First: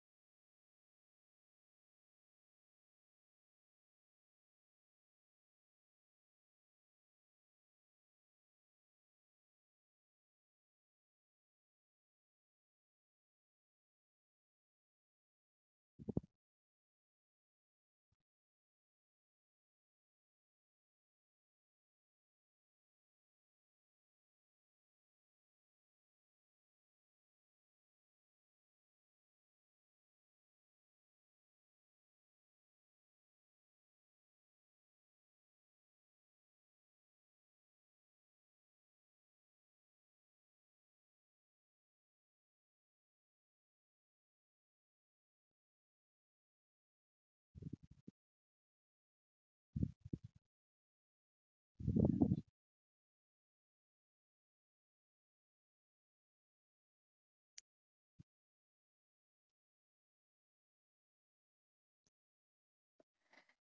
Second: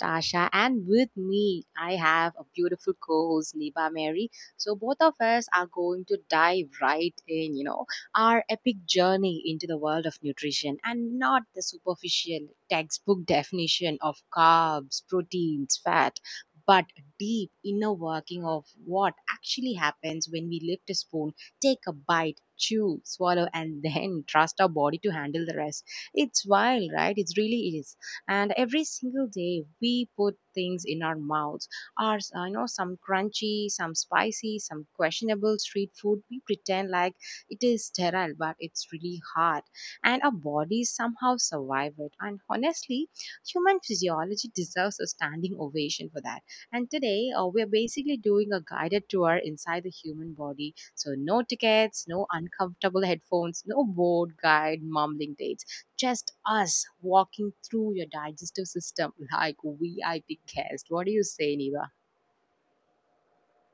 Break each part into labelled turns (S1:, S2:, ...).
S1: Asha, and with me, I have a beautiful co host, Niba Mary. So, both of us are going to dive right in, you know, our epic journey into the world of nutrition and not the superficial textbook definition of carbs, proteins, fat, but deep inner working of what actually happens when we lift a spoon, take a bite, chew, swallow, and then trust our body to handle the rest. It's wild, right? It's really is. And every single day we put things in our mouths are you know, some crunchy, some spicy, some questionable street food. We pretend like it is sterile, but it's really hard. And our bodies somehow survive it. And honestly, human physiology deserves a standing ovation for that. And today, we're basically doing a guided tour inside the human body. So no tickets, no uncomfortable headphones, no bored guide mumbling dates, just us walking through your digestive system like VIP guest. What do you say, Niva?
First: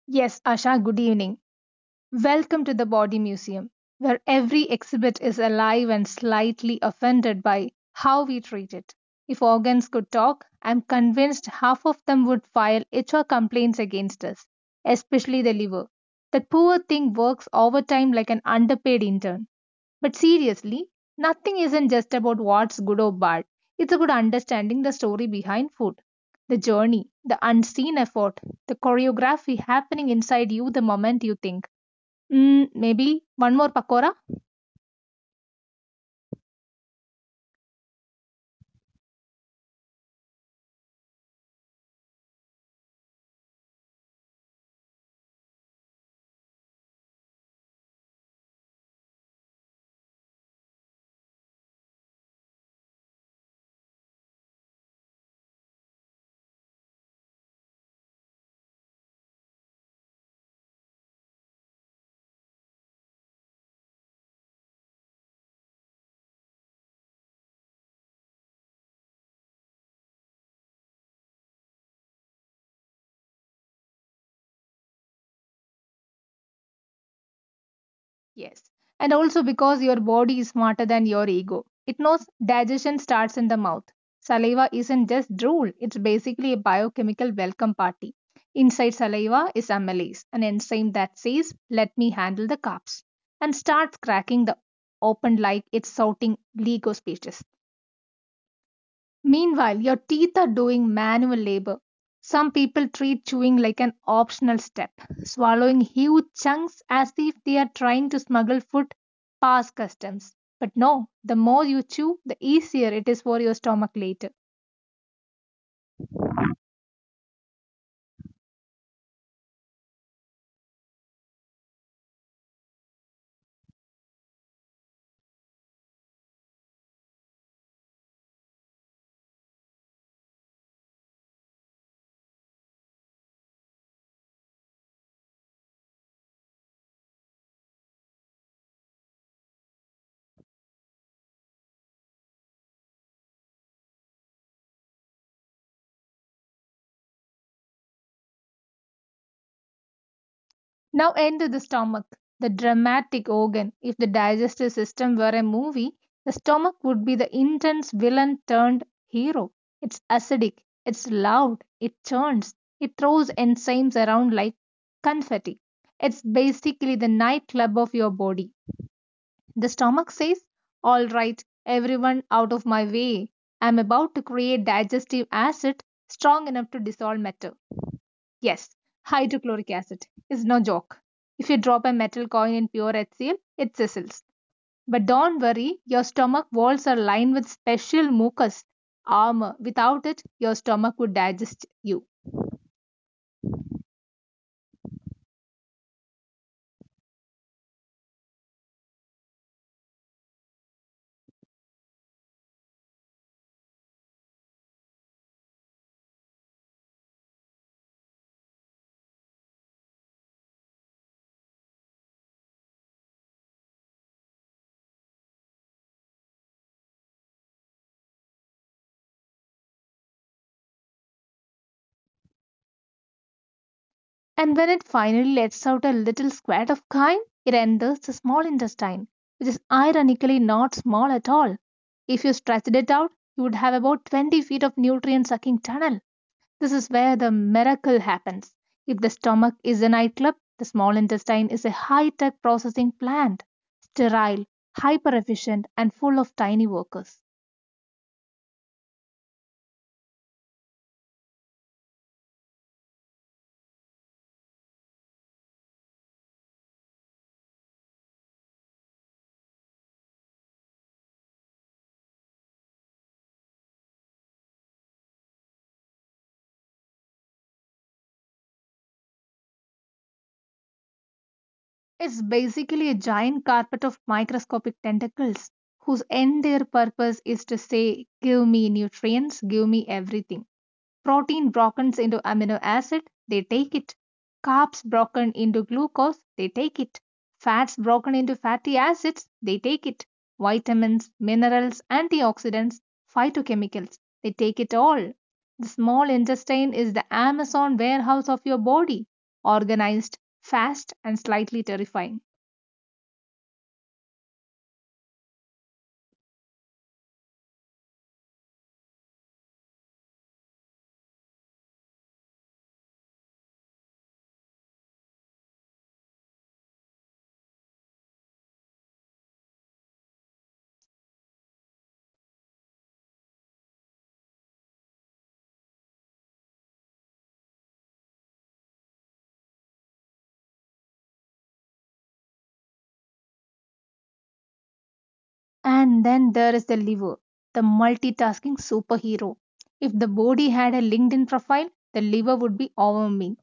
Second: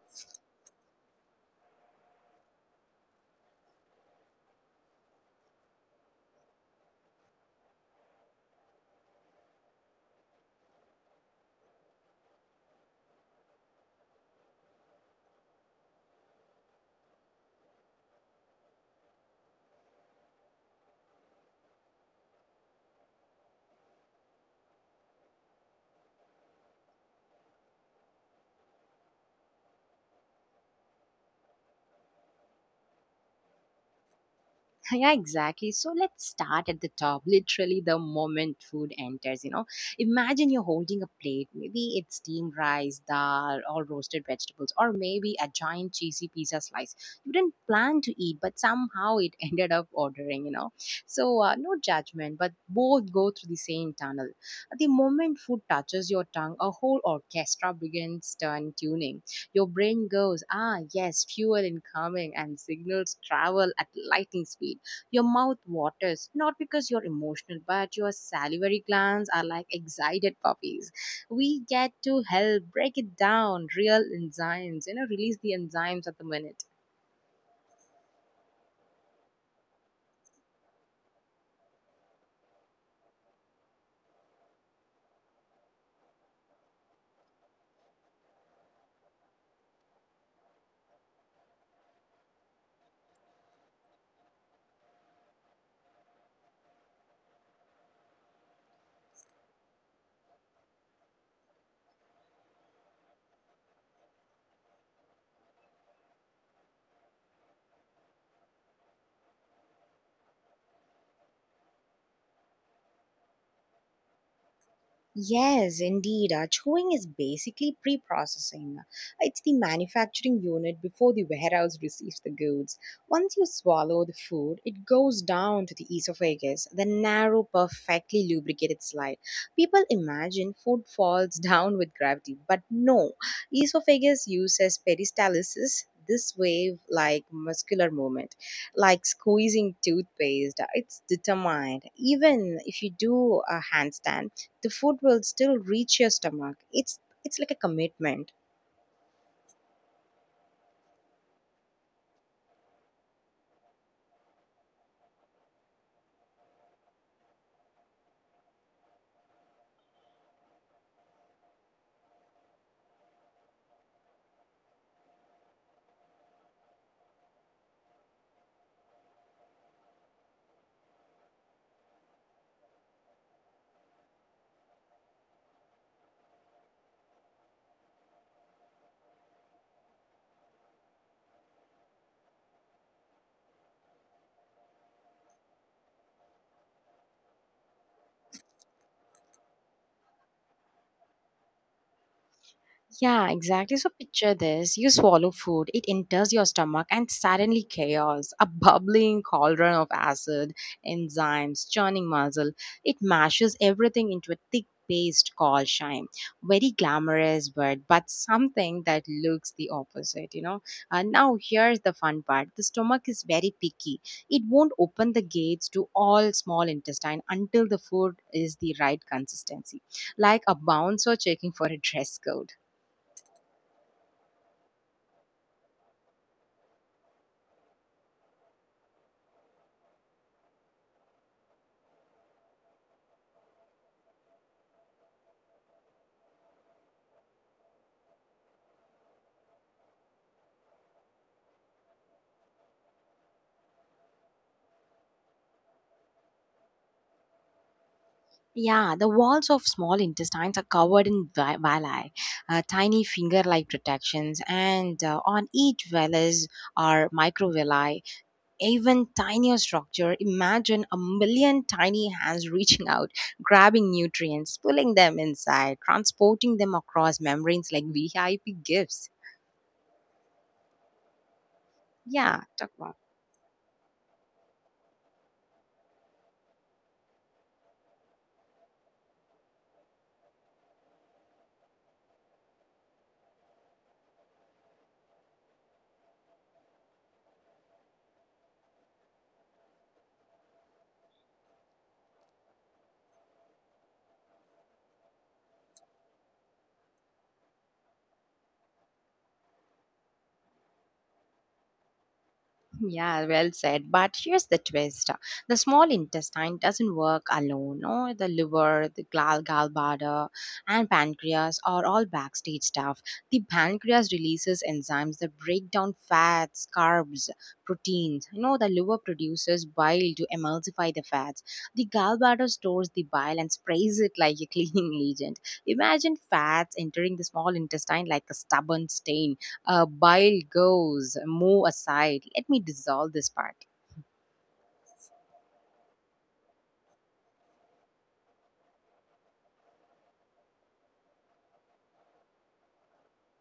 S2: Yes, Asha, good evening. Welcome to the Body Museum, where every exhibit is alive and slightly offended by how we treat it. If organs could talk, I'm convinced half of them would file HR complaints against us, especially the liver. That poor thing works overtime like an underpaid intern. But seriously, nothing isn't just about what's good or bad. It's about understanding the story behind food, the journey, the unseen effort, the choreography happening inside you the moment you think, mm, maybe one more pakora.
S1: Yeah, exactly. So let's start at the top. Literally, the moment food enters, imagine you're holding a plate. Maybe it's steamed rice, dal, or roasted vegetables, or maybe a giant cheesy pizza slice. You didn't plan to eat, but somehow it ended up ordering. So, no judgment, but both go through the same tunnel. The moment food touches your tongue, a whole orchestra begins turn tuning. Your brain goes, ah, yes, fuel incoming, and signals travel at lightning speed. Your mouth waters, not because you're emotional, but your salivary glands are like excited puppies. We get to help break it down, real enzymes, you know, release the enzymes at the minute.
S2: Yes. And also because your body is smarter than your ego. It knows digestion starts in the mouth. Saliva isn't just drool, it's basically a biochemical welcome party. Inside saliva is amylase, an enzyme that says, "Let me handle the carbs," and starts cracking the open like it's shouting Lego speeches. Meanwhile, your teeth are doing manual labor. Some people treat chewing like an optional step, swallowing huge chunks as if they are trying to smuggle food past customs. But no, the more you chew, the easier it is for your stomach later.
S1: Yes, indeed. Chewing is basically pre processing. It's the manufacturing unit before the warehouse receives the goods. Once you swallow the food, it goes down to the esophagus, the narrow, perfectly lubricated slide. People imagine food falls down with gravity, but no. Esophagus uses peristalsis. This wave like muscular movement, like squeezing toothpaste, it's determined. Even if you do a handstand, the food will still reach your stomach. It's like a commitment.
S2: Now enter the stomach, the dramatic organ. If the digestive system were a movie, the stomach would be the intense villain turned hero. It's acidic, it's loud, it churns, it throws enzymes around like confetti. It's basically the nightclub of your body. The stomach says, "All right, everyone out of my way. I'm about to create digestive acid strong enough to dissolve matter." Yes, hydrochloric acid is no joke. If you drop a metal coin in pure HCl, it sizzles. But don't worry, your stomach walls are lined with special mucus armor. Without it, your stomach would digest you.
S1: Yeah, exactly. So picture this. You swallow food, it enters your stomach, and suddenly chaos, a bubbling cauldron of acid, enzymes, churning muscle. It mashes everything into a thick paste called chyme. Very glamorous, but something that looks the opposite, you know. And now here's the fun part. The stomach is very picky. It won't open the gates to all small intestine until the food is the right consistency, like a bouncer checking for a dress code.
S2: And when it finally lets out a little squirt of chyme, it enters the small intestine, which is ironically not small at all. If you stretched it out, you would have about 20 feet of nutrient sucking tunnel. This is where the miracle happens. If the stomach is a nightclub, the small intestine is a high tech processing plant, sterile, hyper efficient, and full of tiny workers.
S1: Yeah, the walls of small intestines are covered in villi, tiny finger-like protections, and on each vellus are microvilli, even tinier structure. Imagine a million tiny hands reaching out, grabbing nutrients, pulling them inside, transporting them across membranes like VIP gifts.
S2: It's
S1: Yeah, talk
S2: basically a
S1: about.
S2: giant carpet of microscopic tentacles whose entire purpose is to say, "Give me nutrients, give me everything." Protein broken into amino acid, they take it. Carbs broken into glucose, they take it. Fats broken into fatty acids, they take it. Vitamins, minerals, antioxidants, phytochemicals, they take it all. The small intestine is the Amazon warehouse of your body, organized, fast, and slightly terrifying.
S1: Yeah, well said. But here's the twist, the small intestine doesn't work alone. No, the liver, the gallbladder, and pancreas are all backstage stuff. The pancreas releases enzymes that break down fats, carbs, proteins. You know, the liver produces bile to emulsify the fats. The gallbladder stores the bile and sprays it like a cleaning agent. Imagine fats entering the small intestine like a stubborn stain. Bile goes, move aside. Let me dissolve this part.
S2: And then there is the liver, the multitasking superhero. If the body had a LinkedIn profile, the liver would be overwhelming.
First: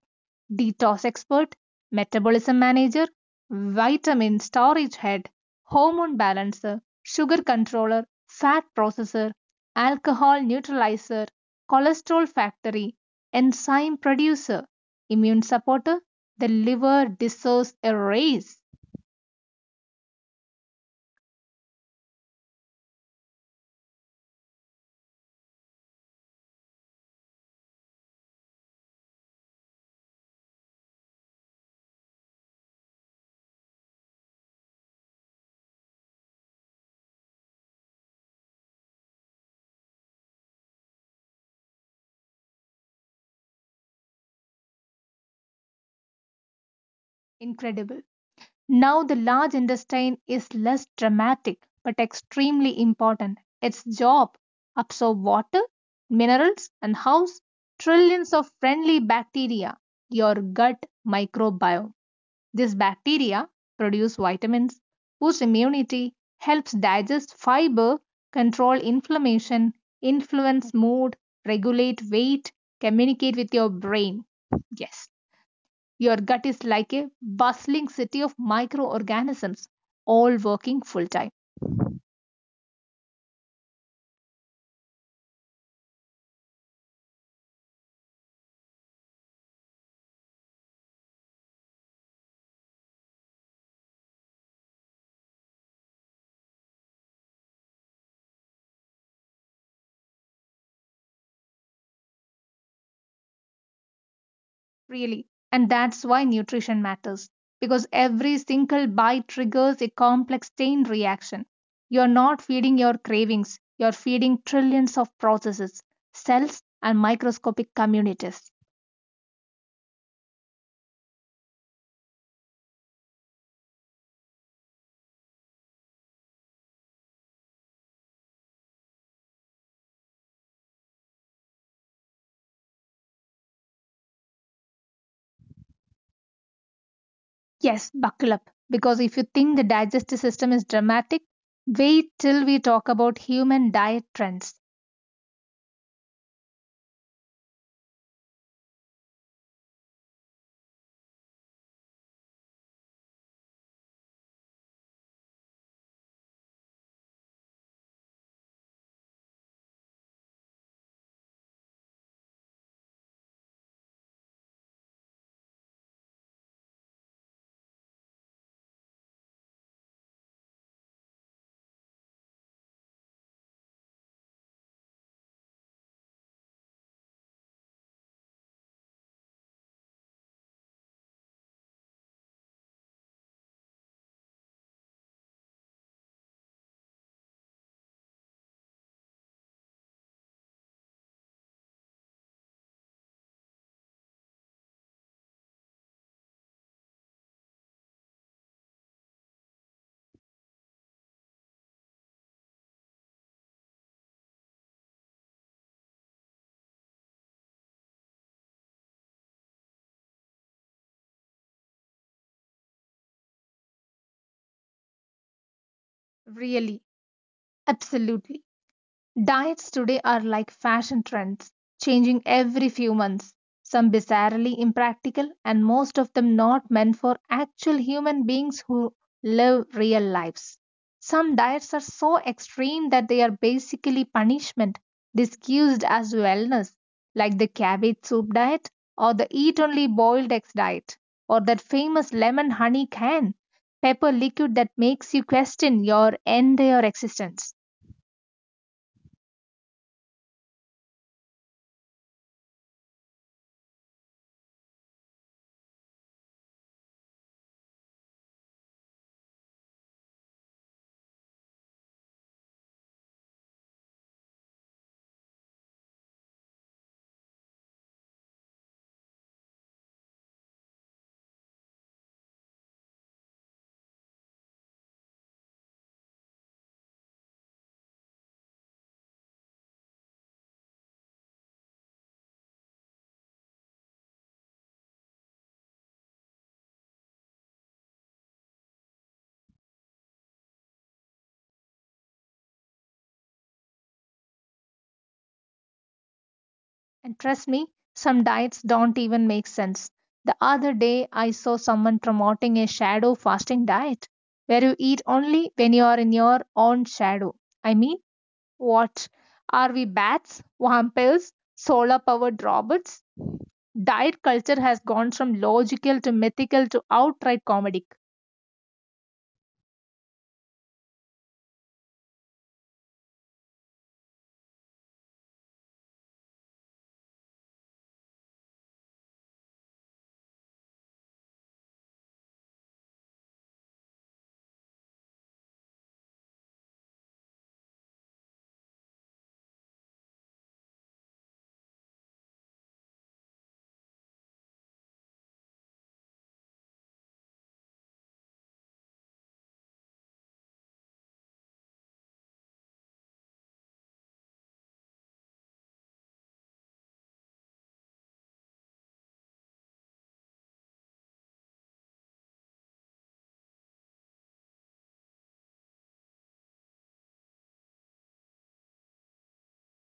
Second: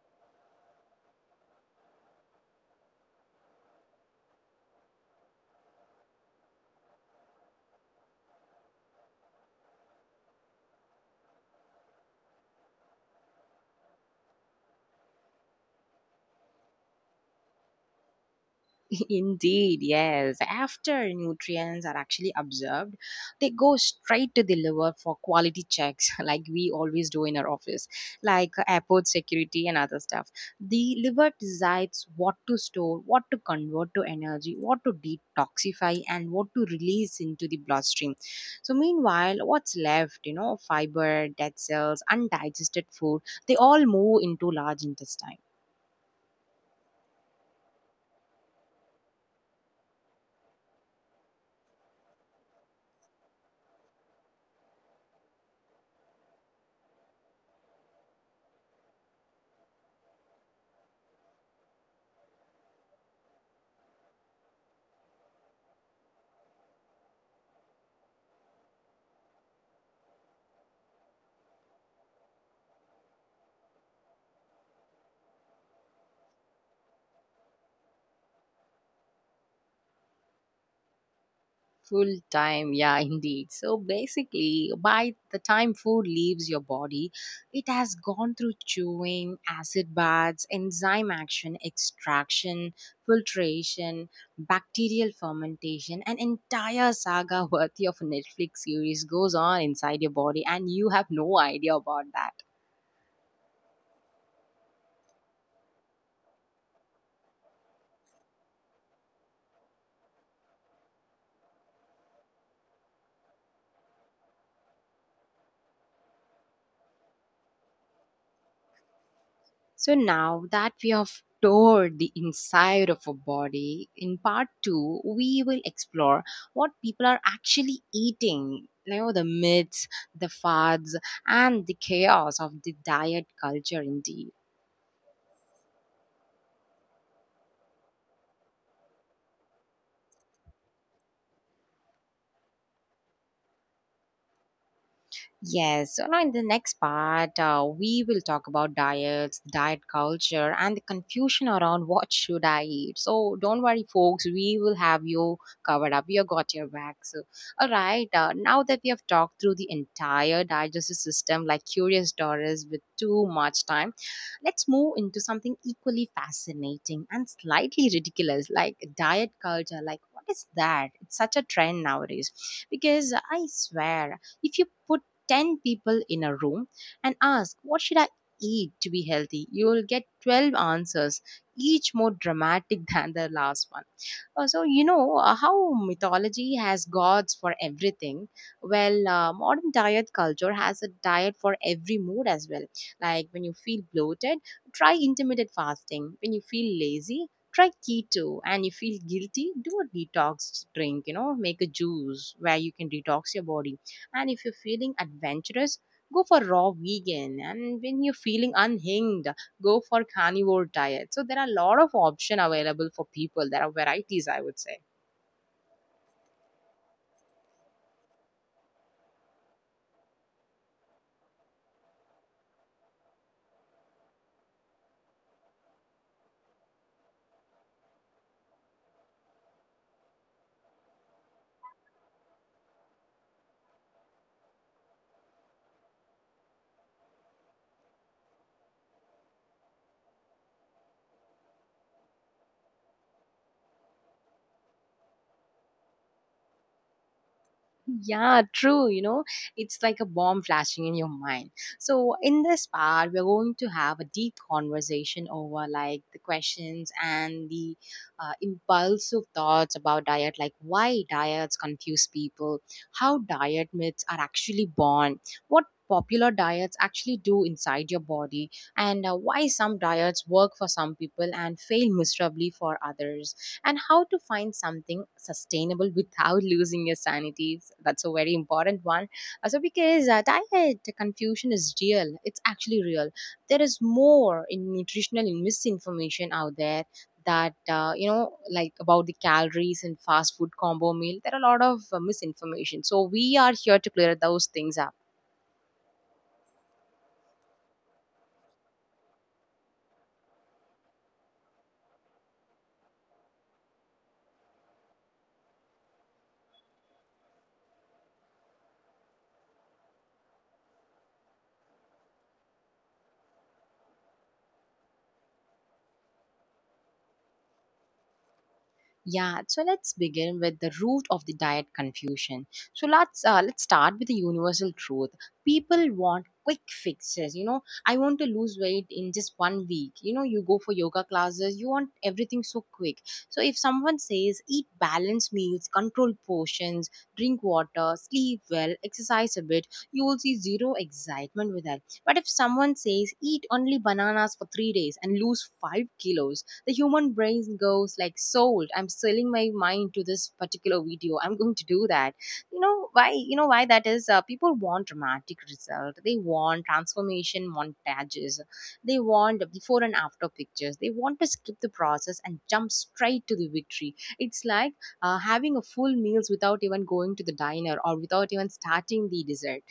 S2: Detox expert, metabolism manager, vitamin storage head, hormone balancer, sugar controller, fat processor, alcohol neutralizer, cholesterol factory, enzyme producer, immune supporter. The liver deserves a raise.
S1: Indeed, yes. After nutrients are actually absorbed, they go straight to the liver for quality checks, like we always do in our office, like airport security and other stuff. The liver decides what to store, what to convert to energy, what to detoxify, and what to release into the bloodstream. So, meanwhile, what's left, you know, fiber, dead cells, undigested food, they all move into large intestine.
S2: Incredible. Now, the large intestine is less dramatic but extremely important. Its job, absorb water, minerals and house trillions of friendly bacteria, your gut microbiome. These bacteria produce vitamins, boost immunity, helps digest fiber, control inflammation, influence mood, regulate weight, communicate with your brain. Yes. Your gut is like a bustling city of microorganisms, all working full time,
S1: Full time, yeah, indeed. So basically, by the time food leaves your body, it has gone through chewing, acid baths, enzyme action, extraction, filtration, bacterial fermentation. An entire saga worthy of a Netflix series goes on inside your body, and you have no idea about that.
S2: really. And that's why nutrition matters, because every single bite triggers a complex chain reaction. You're not feeding your cravings, you're feeding trillions of processes, cells, and microscopic communities.
S1: So now that we have toured the inside of a body, in part two, we will explore what people are actually eating. You know, the myths, the fads, and the chaos of the diet culture indeed.
S2: Yes, buckle up, because if you think the digestive system is dramatic, wait till we talk about human diet trends.
S1: Yes, so now in the next part, we will talk about diets, diet culture, and the confusion around what should I eat. So don't worry, folks, we will have you covered up. We have got your back. So, all right, now that we have talked through the entire digestive system, like Curious Doris, with too much time, let's move into something equally fascinating and slightly ridiculous, like diet culture. Like, what is that? It's such a trend nowadays. Because I swear, if you put 10 people in a room and ask, What should I eat to be healthy? You will get 12 answers, each more dramatic than the last one. How mythology has gods for everything. Well, modern diet culture has a diet for every mood as well. Like when you feel bloated, try intermittent fasting. When you feel lazy, try keto. And you feel guilty, do a detox drink, you know, make a juice where you can detox your body. And if you're feeling adventurous, go for raw vegan. And when you're feeling unhinged, go for carnivore diet. So there are a lot of option available for people. There are varieties, I would say.
S2: Really, absolutely. Diets today are like fashion trends, changing every few months, some bizarrely impractical, and most of them not meant for actual human beings who live real lives. Some diets are so extreme that they are basically punishment, disguised as wellness, like the cabbage soup diet, or the eat only boiled eggs diet, or that famous lemon honey can, pepper liquid that makes you question your entire existence.
S1: Yeah, true. You know, it's like a bomb flashing in your mind. So, in this part, we're going to have a deep conversation over like the questions and the impulsive thoughts about diet, like why diets confuse people, how diet myths are actually born, what popular diets actually do inside your body, and why some diets work for some people and fail miserably for others, and how to find something sustainable without losing your sanity. That's a very important one. Also, because diet confusion is real, it's actually real. There is more in nutritional misinformation out there that you know, like about the calories and fast food combo meal, there are a lot of misinformation. So we are here to clear those things up.
S2: And trust me, some diets don't even make sense. The other day, I saw someone promoting a shadow fasting diet where you eat only when you are in your own shadow. I mean, what? Are we bats, vampires, solar powered robots? Diet culture has gone from logical to mythical to outright comedy.
S1: Yeah, so let's begin with the root of the diet confusion. So let's start with the universal truth. People want quick fixes. You know, I want to lose weight in just 1 week. You know, you go for yoga classes, you want everything so quick. So if someone says eat balanced meals, control portions, drink water, sleep well, exercise a bit, you will see zero excitement with that. But if someone says eat only bananas for 3 days and lose 5 kilos, the human brain goes like sold, I'm selling my mind to this particular video, I'm going to do that. You know why, that is. People want dramatic result, they want transformation montages, they want before and after pictures, they want to skip the process and jump straight to the victory. It's like having a full meals without even going to the diner or without even starting the dessert.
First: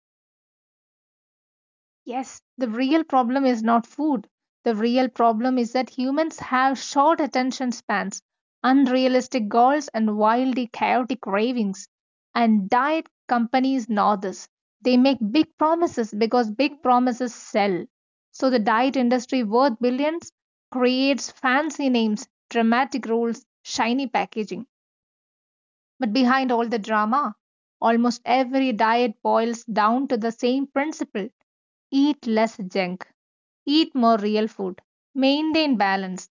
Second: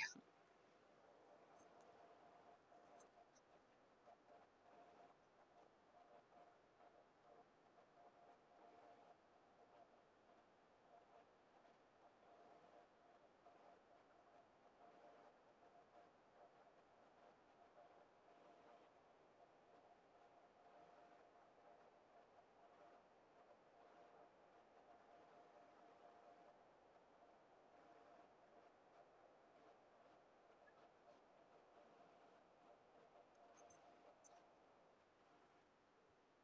S2: Yes, the real problem is not food. The real problem is that humans have short attention spans, unrealistic goals, and wildly chaotic cravings. And diet companies know this. They make big promises because big promises sell. So the diet industry, worth billions, creates fancy names, dramatic rules, shiny packaging. But behind all the drama, almost every diet boils down to the same principle: eat less junk, eat more real food, maintain balance,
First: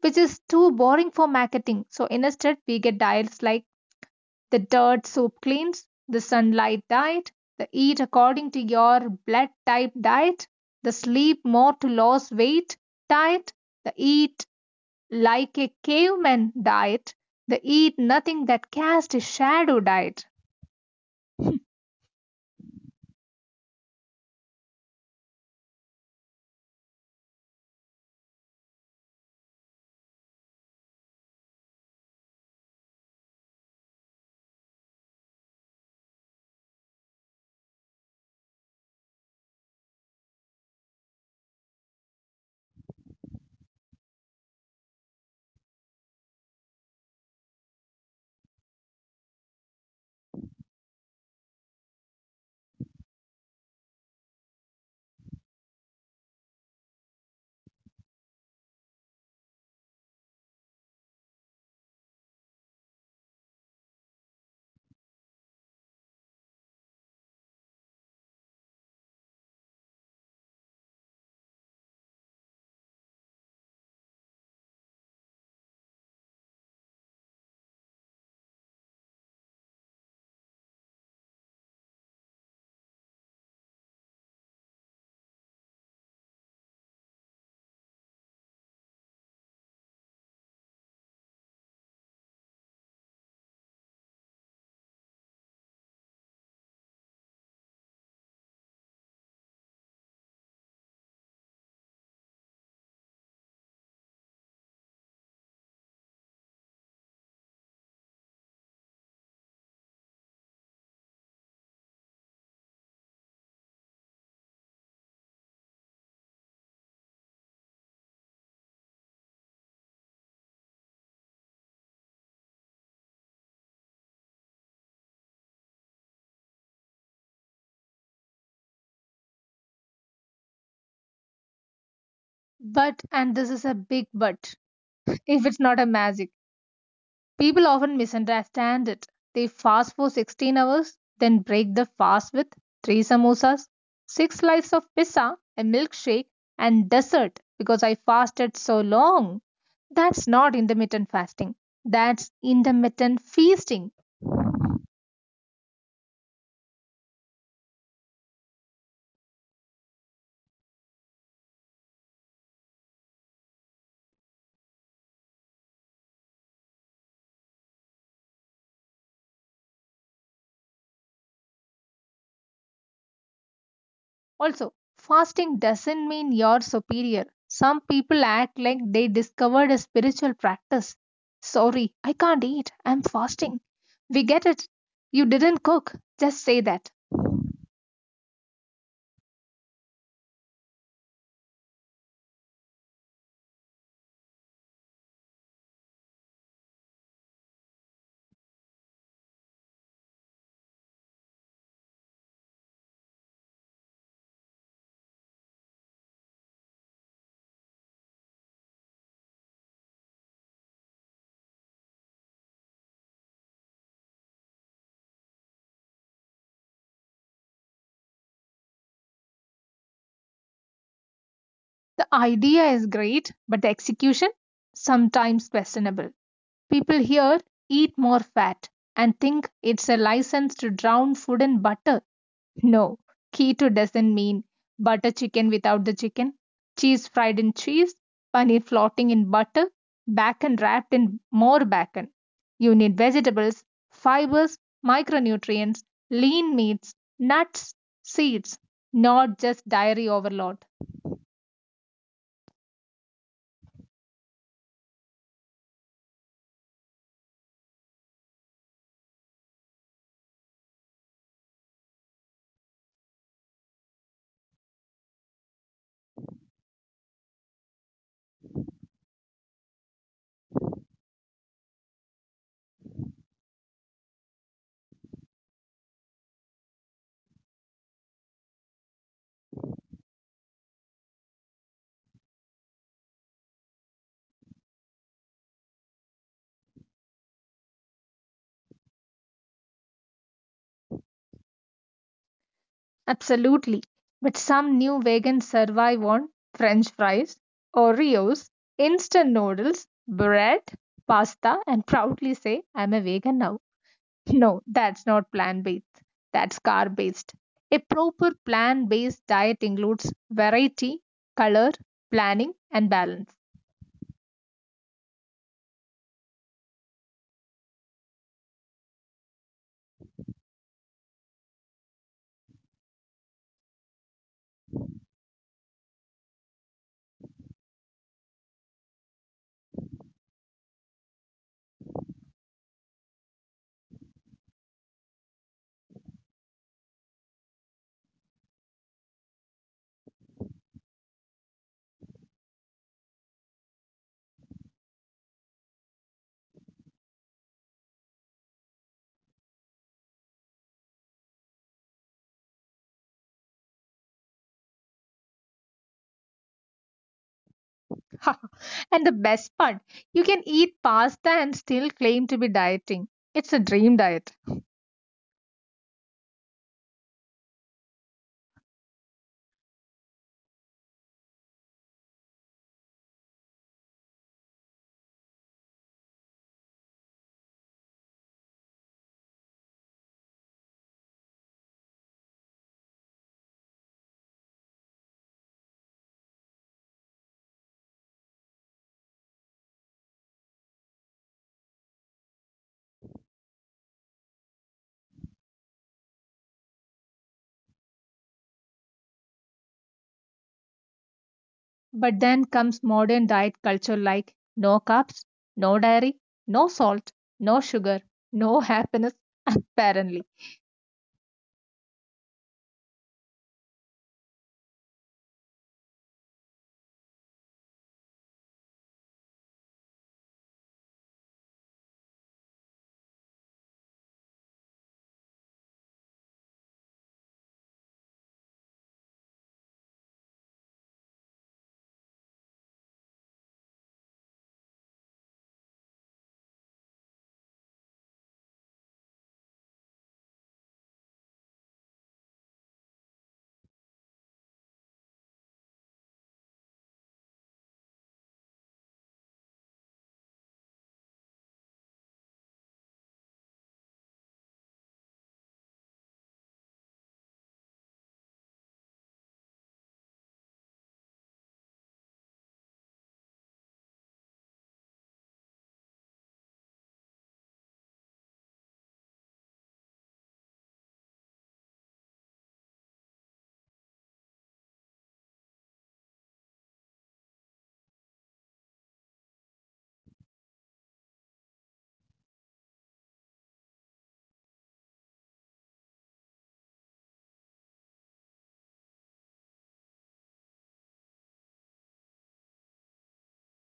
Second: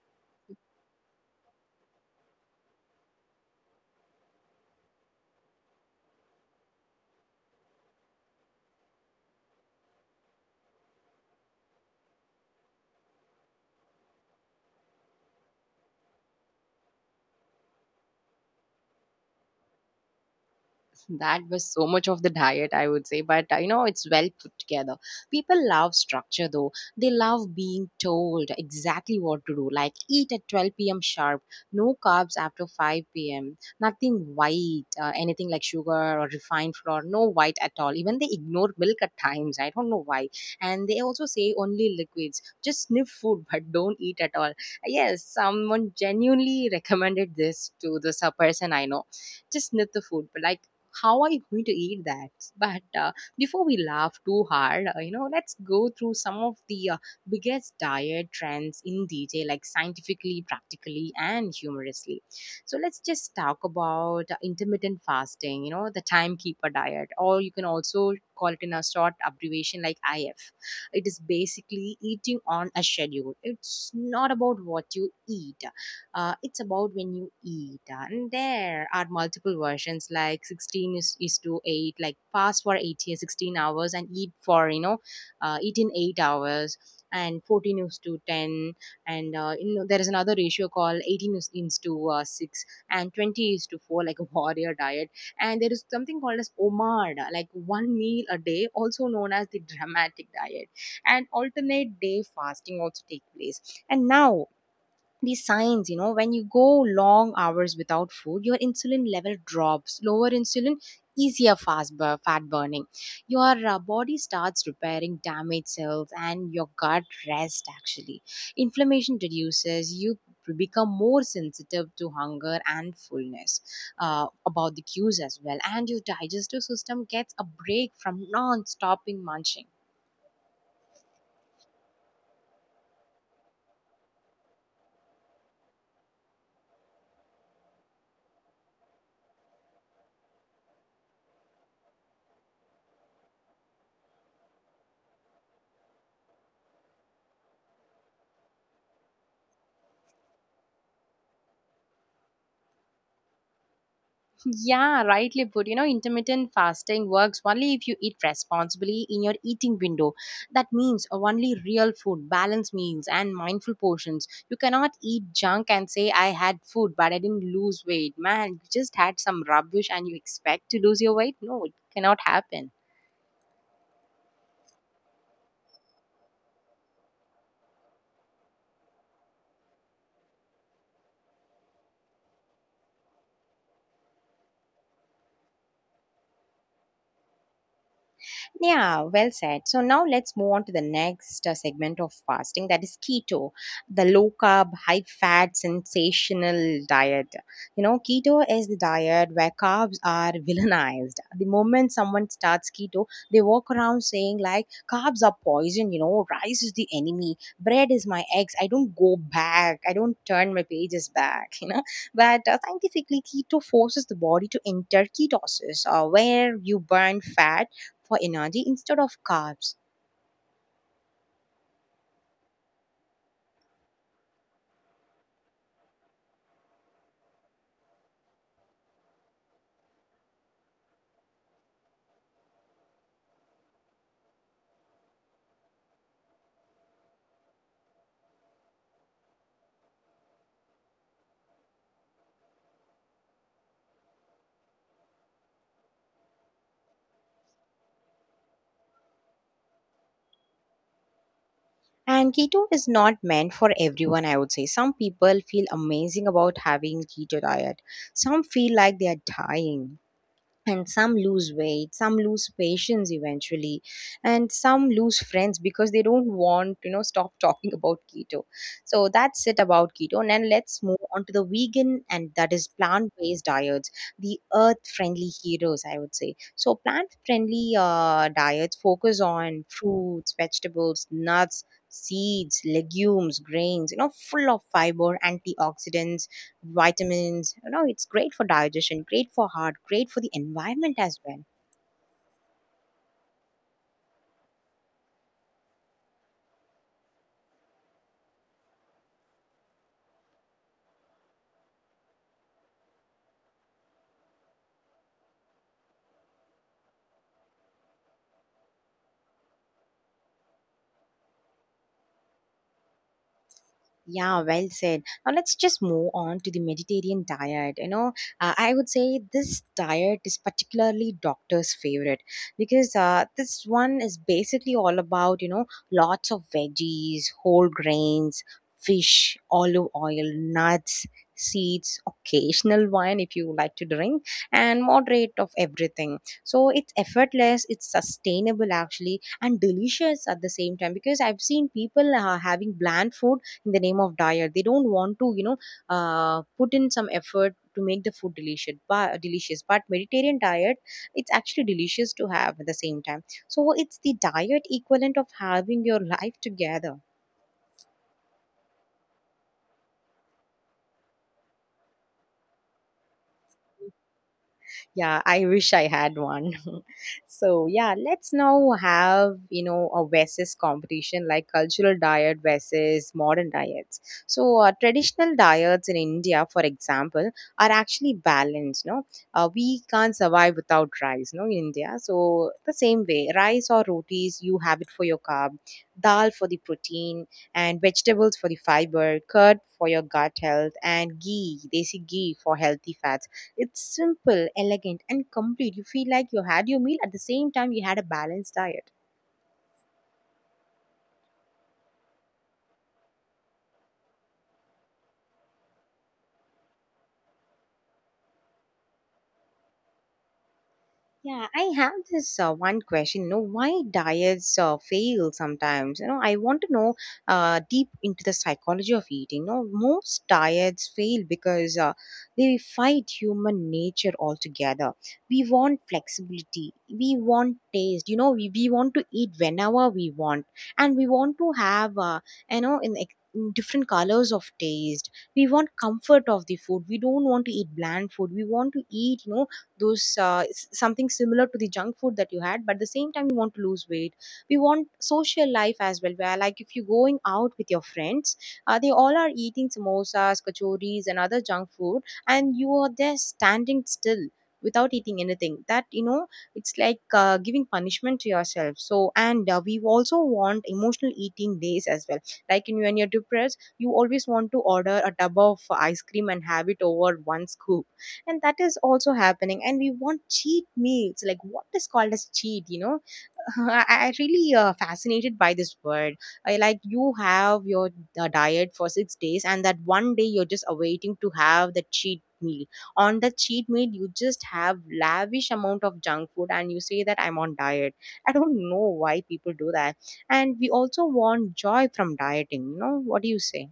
S2: which is too boring for marketing. So instead, we get diets like the dirt soup cleans, the sunlight diet, the eat according to your blood type diet, the sleep more to lose weight diet, the eat like a caveman diet, the eat nothing that cast a shadow diet.
S1: That was so much of the diet, I would say, but you know, it's well put together. People love structure though. They love being told exactly what to do, like eat at 12 p.m. sharp, no carbs after 5 p.m., nothing white, anything like sugar or refined flour, no white at all. Even they ignore milk at times. I don't know why. And they also say only liquids, just sniff food, but don't eat at all. Yes, someone genuinely recommended this to the person I know, just sniff the food. But like, how are you going to eat that? But Before we laugh too hard, let's go through some of the biggest diet trends in detail, like scientifically, practically, and humorously. So let's just talk about intermittent fasting, you know, the timekeeper diet, or you can also call it in a short abbreviation like IF. It is basically eating on a schedule. It's not about what you eat, it's about when you eat. And there are multiple versions, like 16 is to 8, like fast for 8 years, 16 hours and eat for, you know, eat in 8 hours, and 14 is to 10, and there is another ratio called 18 is to 6, and 20 is to 4, like a warrior diet. And there is something called as omad, like one meal a day, also known as the dramatic diet. And alternate day fasting also take place. And now these signs, you know, when you go long hours without food your insulin level drops, lower insulin, easier fast, fat burning, your body starts repairing damaged cells and your gut rest, actually. Inflammation reduces, you become more sensitive to hunger and fullness, about the cues as well, and your digestive system gets a break from non-stopping munching.
S2: But, and this is a big but, if it's not a magic, people often misunderstand it. They fast for 16 hours, then break the fast with three samosas, six slices of pizza, a milkshake, and dessert because I fasted so long. That's not intermittent fasting, that's intermittent feasting.
S1: Yeah, rightly put. You know, intermittent fasting works only if you eat responsibly in your eating window. That means only real food, balanced meals, and mindful portions. You cannot eat junk and say, I had food but I didn't lose weight. Man, you just had some rubbish and you expect to lose your weight? No, it cannot happen.
S2: Also, fasting doesn't mean you're superior. Some people act like they discovered a spiritual practice. Sorry, I can't eat. I'm fasting. We get it. You didn't cook. Just say that.
S1: Yeah, well said. So now let's move on to the next segment of fasting, that is keto, the low carb, high fat, sensational diet. You know, keto is the diet where carbs are villainized. The moment someone starts keto, they walk around saying, like, carbs are poison, you know, rice is the enemy, bread is my ex. I don't go back, I don't turn my pages back, you know. But scientifically, keto forces the body to enter ketosis, where you burn fat for energy instead of carbs.
S2: The idea is great, but the execution? Sometimes questionable. People here eat more fat and think it's a license to drown food in butter. No, keto doesn't mean butter chicken without the chicken, cheese fried in cheese, paneer floating in butter, bacon wrapped in more bacon. You need vegetables, fibers, micronutrients, lean meats, nuts, seeds, not just dairy overload.
S1: And keto is not meant for everyone, I would say. Some people feel amazing about having keto diet. Some feel like they are dying, and some lose weight, some lose patience eventually, and some lose friends because they don't want, you know, stop talking about keto. So that's it about keto, and then let's move on to the vegan, and that is plant-based diets, the earth-friendly heroes, I would say. So plant-friendly diets focus on fruits, vegetables, nuts, seeds, legumes, grains, you know, full of fiber, antioxidants, vitamins. You know, it's great for digestion, great for heart, great for the environment as well.
S2: Absolutely. But some new vegans survive on french fries, Oreos, instant noodles, bread, pasta, and proudly say, "I'm a vegan now." No, that's not plant based. That's carb based. A proper plant based diet includes variety, color, planning, and balance.
S1: Yeah, well said. Now let's just move on to the Mediterranean diet. You know, I would say this diet is particularly doctor's favorite, because this one is basically all about, you know, lots of veggies, whole grains, fish, olive oil, nuts, seeds, occasional wine if you like to drink, and moderate of everything. So it's effortless, it's sustainable actually, and delicious at the same time, because I've seen people having bland food in the name of diet, they don't want to, you know, put in some effort to make the food delicious, but Mediterranean diet, it's actually delicious to have at the same time. So it's the diet equivalent of having your life together.
S2: And the best part, you can eat pasta and still claim to be dieting. It's a dream diet.
S1: Yeah, I wish I had one. So yeah, let's now have, a versus competition, like cultural diet versus modern diets. So traditional diets in India, for example, are actually balanced. No, we can't survive without rice. No, in India. So the same way, rice or rotis, you have it for your carb, dal for the protein, and vegetables for the fiber, curd for your gut health, and ghee, desi ghee for healthy fats. It's simple, elegant, and complete. You feel like you had your meal at the same time you had a balanced diet.
S2: But then comes modern diet culture like no carbs, no dairy, no salt, no sugar, no happiness, apparently.
S1: Yeah, I have this one question. You know, why diets fail sometimes? You know, I want to know deep into the psychology of eating. You know, most diets fail because they fight human nature altogether. We want flexibility. We want taste. You know, we want to eat whenever we want, and we want to have, in different colors of taste. We want comfort of the food, we don't want to eat bland food, we want to eat, you know, those something similar to the junk food that you had, but at the same time you want to lose weight. We want social life as well, where, like, if you're going out with your friends, they all are eating samosas, kachoris, and other junk food, and you are there standing still without eating anything. That, you know, it's like giving punishment to yourself. So, and we also want emotional eating days as well, like when you're depressed you always want to order a tub of ice cream and have it over one scoop, and that is also happening. And we want cheat meals, like what is called as cheat, you know. I really fascinated by this word. Like, you have your diet for 6 days, and that one day you're just awaiting to have the cheat meal. On the cheat meal you just have lavish amount of junk food and you say that I'm on diet. I don't know why people do that. And we also want joy from dieting, you know, what do you say?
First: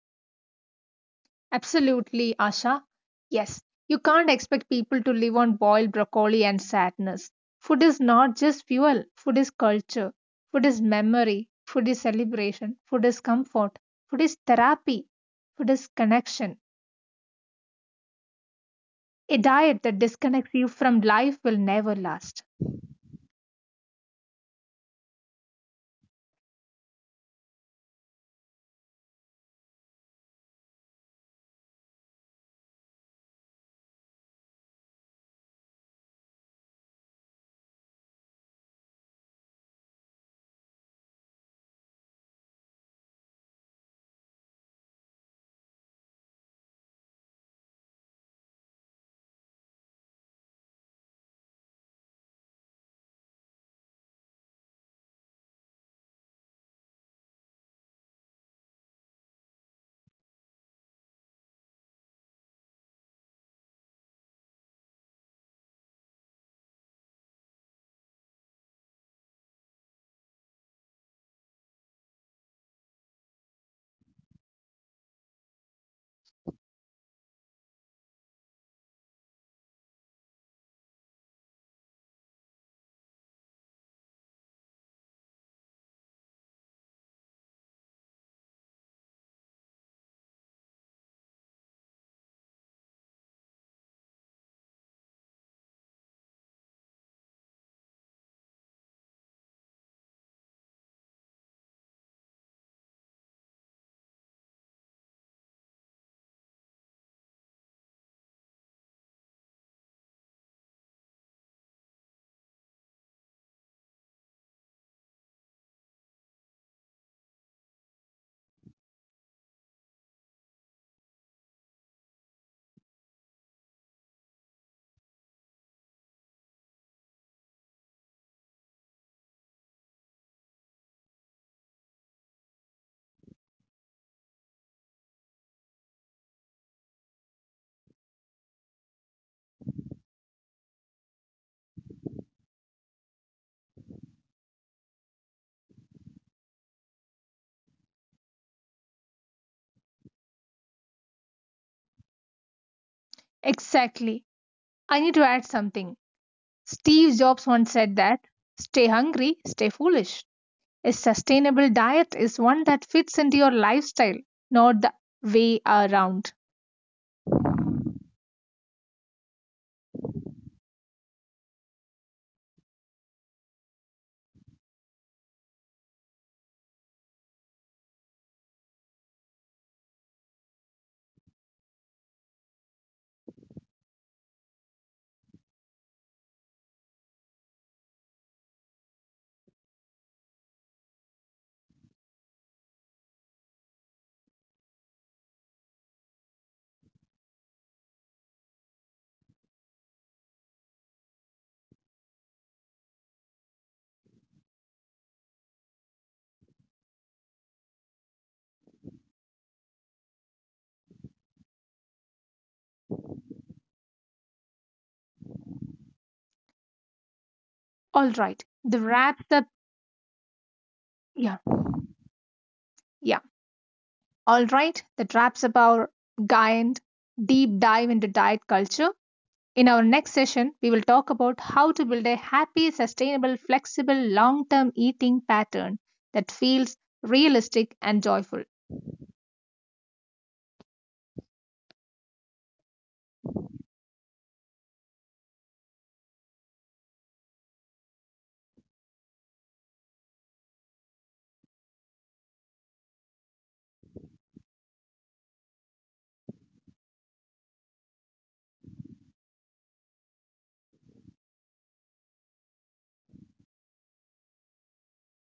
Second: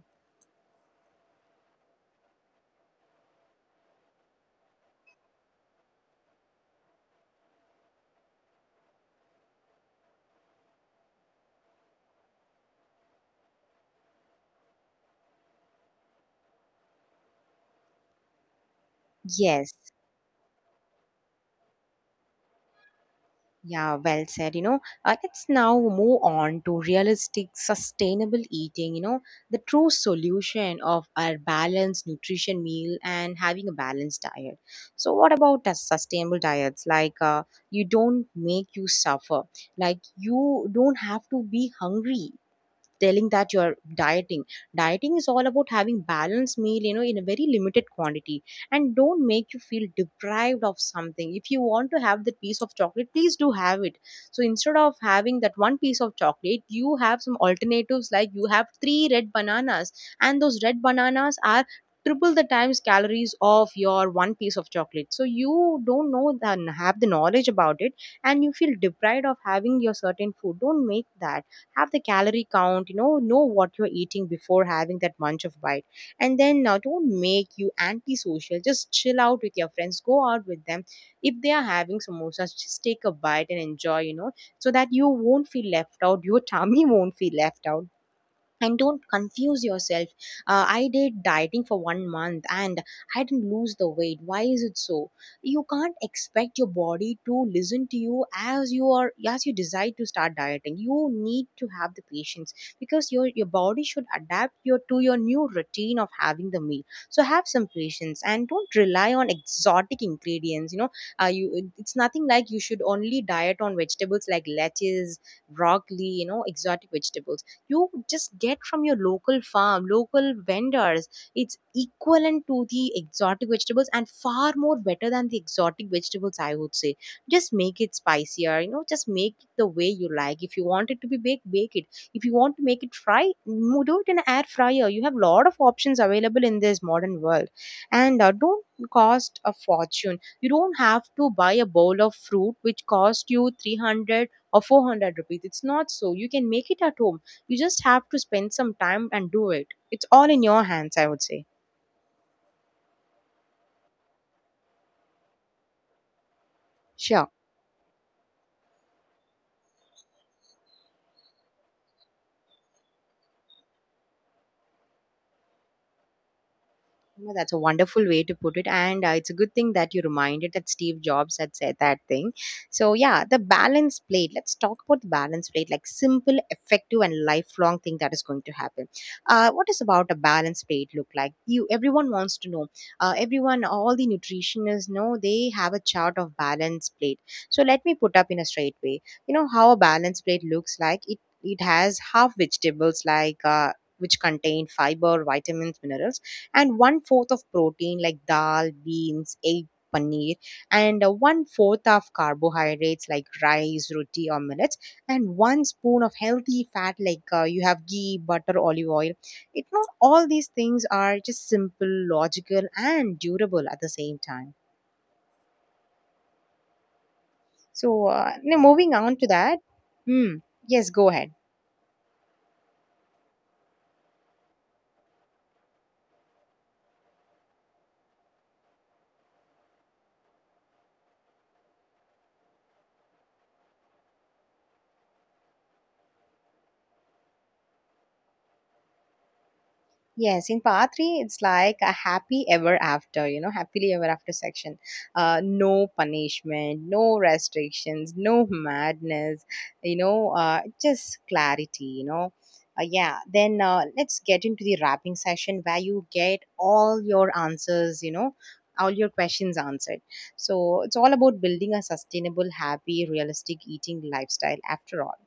S2: Absolutely, Asha. Yes, you can't expect people to live on boiled broccoli and sadness. Food is not just fuel, food is culture, food is memory, food is celebration, food is comfort, food is therapy, food is connection. A
S1: Yes.
S2: diet that disconnects you from life will never last.
S1: Yeah, well said. You know, let's now move on to realistic, sustainable eating. You know, the true solution of our balanced nutrition meal and having a balanced diet. So, what about sustainable diets? Like, you don't make you suffer. Like, you don't have to be hungry telling that you're dieting. Dieting is all about having balanced meal, you know, in a very limited quantity, and don't make you feel deprived of something. If you want to have that piece of chocolate, please do have it. So instead of having that one piece of chocolate, you have some alternatives, like you have three red bananas, and those red bananas are triple the times calories of your one piece of chocolate, so you don't know the have the knowledge about it, and you feel deprived of having your certain food. Don't make that. Have the calorie count, you know what you're eating before having that munch of bite. And then now don't make you antisocial, just chill out with your friends, go out with them. If they are having samosas, just take a bite and enjoy, you know, so that you won't feel left out, your tummy won't feel left out. And don't confuse yourself. I did dieting for one month and I didn't lose the weight, why is it so? You can't expect your body to listen to you, as you are, as you decide to start dieting, you need to have the patience, because your body should adapt your to your new routine of having the meal. So have some patience, and don't rely on exotic ingredients, you know. You It's nothing like you should only diet on vegetables like lettuce, broccoli, you know, exotic vegetables. You just get from your local farm, local vendors. It's equivalent to the exotic vegetables, and far more better than the exotic vegetables, I would say. Just make it spicier, you know, just make it the way you like. If you want it to be baked, bake it. If you want to make it fry, do it in an air fryer. You have a lot of options available in this modern world. And don't cost a fortune. You don't have to buy a bowl of fruit which cost you 300 or 400 rupees. It's not. So you can make it at home. You just have to spend some time and do it. It's all in your hands, I would say.
S2: Exactly. I need to add something.
S1: Sure.
S2: Steve Jobs once said that stay hungry, stay foolish. A sustainable diet is one that fits into your lifestyle, not the way around.
S1: No, that's a wonderful way to put it. And it's a good thing that you reminded that Steve Jobs had said that thing. So, yeah, the balance plate. Let's talk about the balance plate, like simple, effective, and lifelong thing that is going to happen. What is about a balance plate look like? You, everyone wants to know. Everyone, all the nutritionists know, they have a chart of balance plate. So let me put up in a straight way. You know how a balance plate looks like. It has half vegetables, like, which contain fiber, vitamins, minerals, and one fourth of protein like dal, beans, egg, paneer, and one fourth of carbohydrates like rice, roti, or millets, and one spoon of healthy fat like, you have ghee, butter, olive oil. It, not all these things are just simple, logical, and durable at the same time. So,
S2: All
S1: now
S2: right.
S1: moving
S2: The
S1: on to
S2: wrap
S1: that.
S2: the
S1: Hmm, yes, go ahead.
S2: yeah, yeah. All right. That wraps up our giant deep dive into diet culture. In our next session, we will talk about how to build a happy, sustainable, flexible, long term eating pattern that feels realistic and joyful.
S1: Yes, in part three, it's like a happy ever after, you know, happily ever after section. No punishment, no restrictions, no madness, you know, just clarity, you know. Yeah, then let's get into the wrapping session where you get all your answers, you know, all your questions answered. So it's all about building a sustainable, happy, realistic eating lifestyle after all.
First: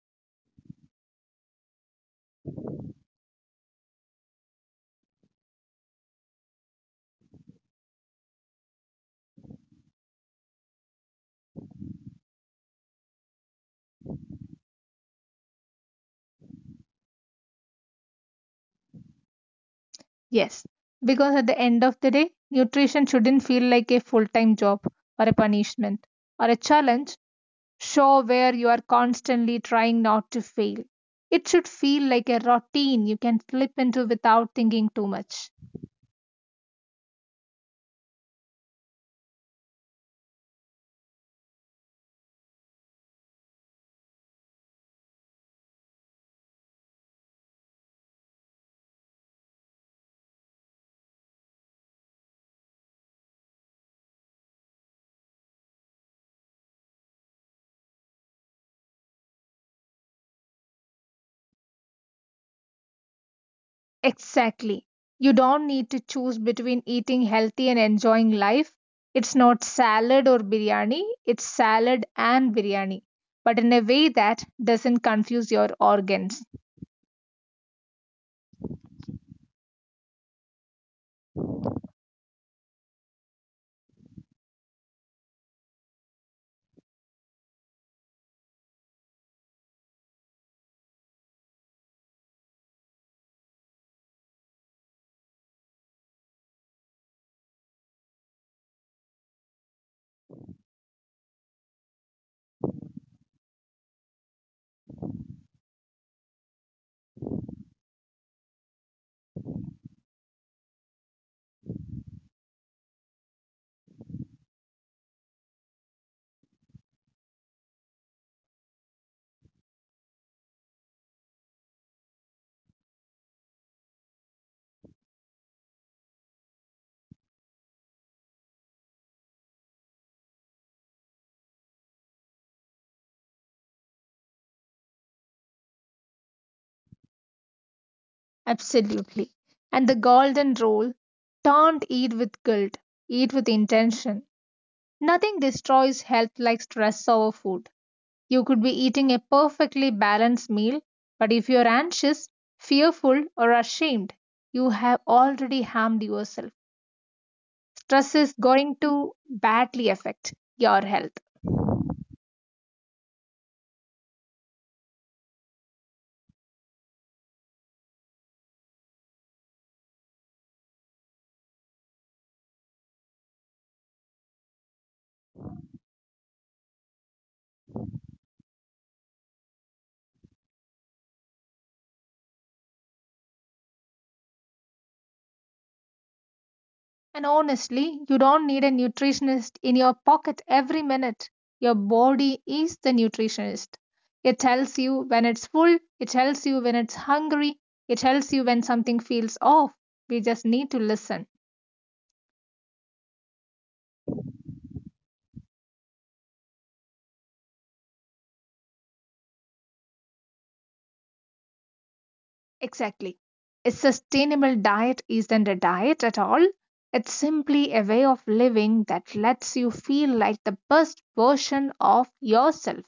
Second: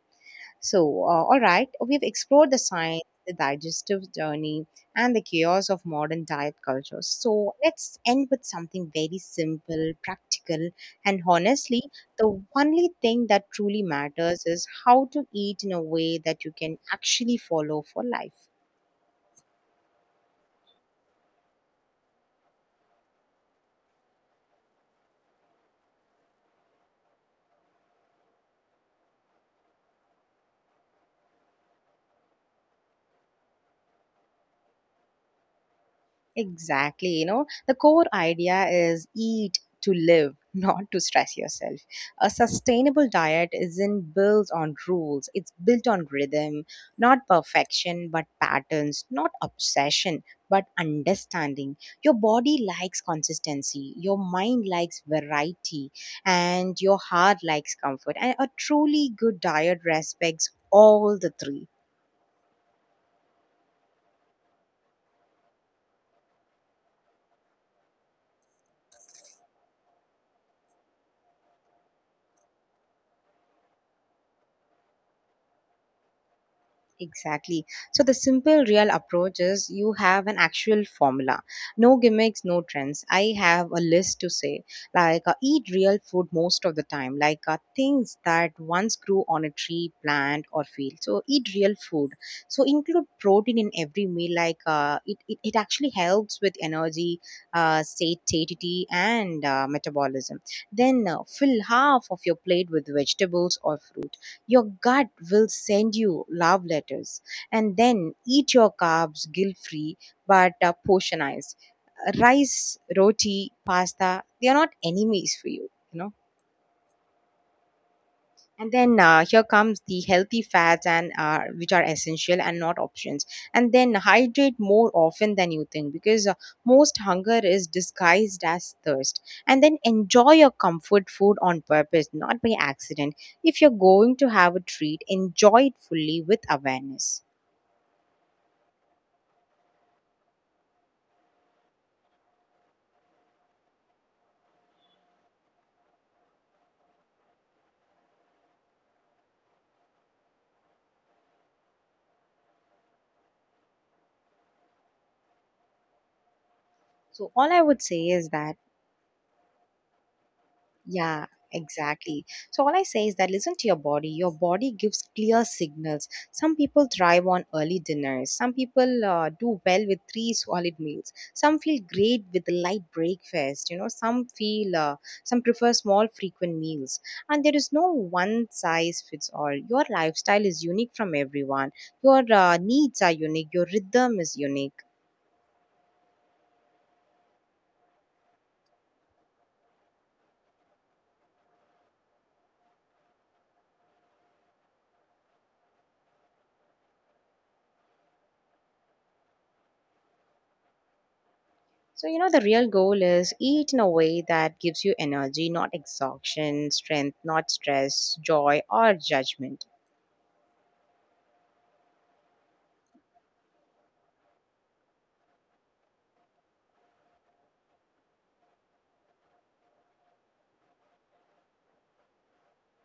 S1: So, all right, we've explored the science, the digestive journey, and the chaos of modern diet culture. So, let's end with something very simple, practical, and honestly, the only thing that truly matters is how to eat in a way that you can actually follow for life.
S2: Yes, because at the end of the day, nutrition shouldn't feel like a full time job or a punishment or a challenge show where you are constantly trying not to fail. It should feel like a routine you can slip into without thinking too much.
S1: Exactly. You know, the core idea is eat to live, not to stress yourself. A sustainable diet isn't built on rules, it's built on rhythm, not perfection but patterns, not obsession but understanding. Your body likes consistency, your mind likes variety, and your heart likes comfort. And a truly good diet respects all the three.
S2: Exactly. You don't need to choose between eating healthy and enjoying life. It's not salad or biryani, it's salad and biryani, but in a way that doesn't confuse your organs.
S1: Exactly. So the simple real approach is, you have an actual formula. No gimmicks, no trends. I have a list to say. Like, eat real food most of the time. Like, things that once grew on a tree, plant, or field. So eat real food. So include protein in every meal. Like, it actually helps with energy, satiety, and metabolism. Then fill half of your plate with vegetables or fruit, your gut will send you love letters. And then eat your carbs guilt free, but portionized. Rice, roti, pasta, they are not enemies for you. You know? And then here comes the healthy fats, and which are essential and not options. And then hydrate more often than you think, because most hunger is disguised as thirst. And then enjoy your comfort food on purpose, not by accident. If you're going to have a treat, enjoy it fully with awareness.
S2: Absolutely. And the golden rule, don't eat with guilt, eat with intention. Nothing destroys health like stress over food. You could be eating a perfectly balanced meal, but if you're anxious, fearful, or ashamed, you have already harmed yourself.
S1: So all I would say
S2: Stress
S1: is
S2: is
S1: that.
S2: going to badly affect your health.
S1: Yeah, exactly. So all I say is that, listen to your body. Your body gives clear signals. Some people thrive on early dinners. Some people do well with three solid meals. Some feel great with a light breakfast. You know, some prefer small frequent meals. And there is no one size fits all. Your lifestyle is unique from everyone. Your needs are unique. Your rhythm is unique.
S2: And honestly, you don't need a nutritionist in your pocket every minute. Your body is the nutritionist. It tells you when it's full, it tells you when it's hungry, it tells you when something feels off. We just need to listen.
S1: So, you know, the real goal is eat in a way that gives you energy, not exhaustion, strength, not stress, joy, or judgment.
S2: Exactly. A sustainable diet isn't a diet at all. It's simply a way of living that lets you feel like the best version of yourself.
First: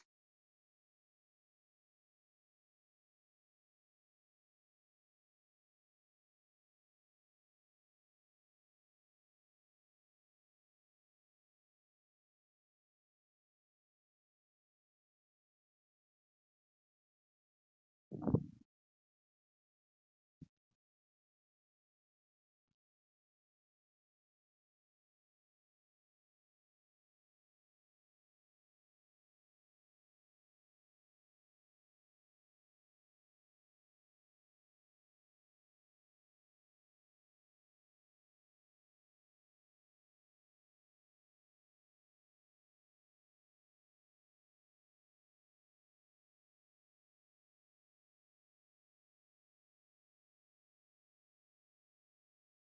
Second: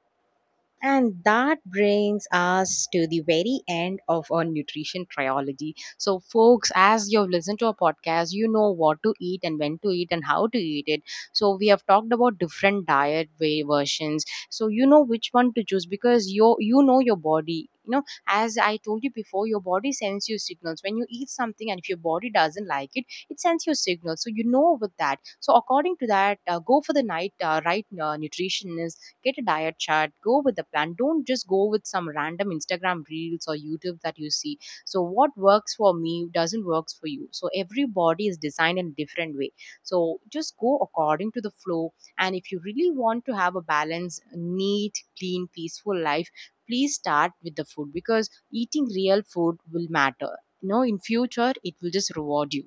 S1: And that brings us to the very end of our nutrition trilogy. So, folks, as you've listened to our podcast, you know what to eat and when to eat and how to eat it. So, we have talked about different diet way versions. So, you know which one to choose, because you know your body. You know, as I told you before, your body sends you signals. When you eat something and if your body doesn't like it sends you signals. So you know with that. So according to that, go for the night right nutritionist, get a diet chart, go with the plan. Don't just go with some random Instagram reels or YouTube that you see. So what works for me doesn't works for you, so every body is designed in a different way. So just go according to the flow. And if you really want to have a balanced, neat, clean, peaceful life, please start with the food, because eating real food will matter, you know, in future, it will just reward you.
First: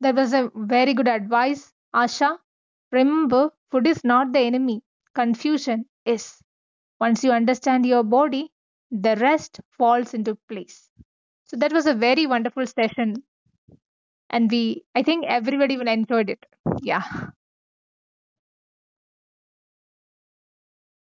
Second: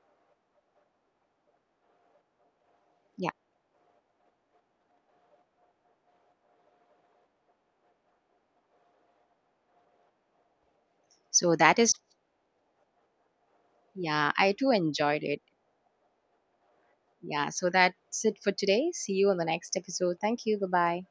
S2: That was a very good advice, Asha.
S1: Yeah.
S2: Remember, food is not the enemy. Confusion is. Once you understand your body, the rest falls into place.
S1: so
S2: So that
S1: that
S2: was
S1: is
S2: a very wonderful session
S1: Yeah,
S2: and
S1: I too
S2: we I
S1: enjoyed
S2: think
S1: it.
S2: everybody will enjoyed it. Yeah.
S1: Yeah, so that's it for today. See you on the next episode. Thank you. Bye bye.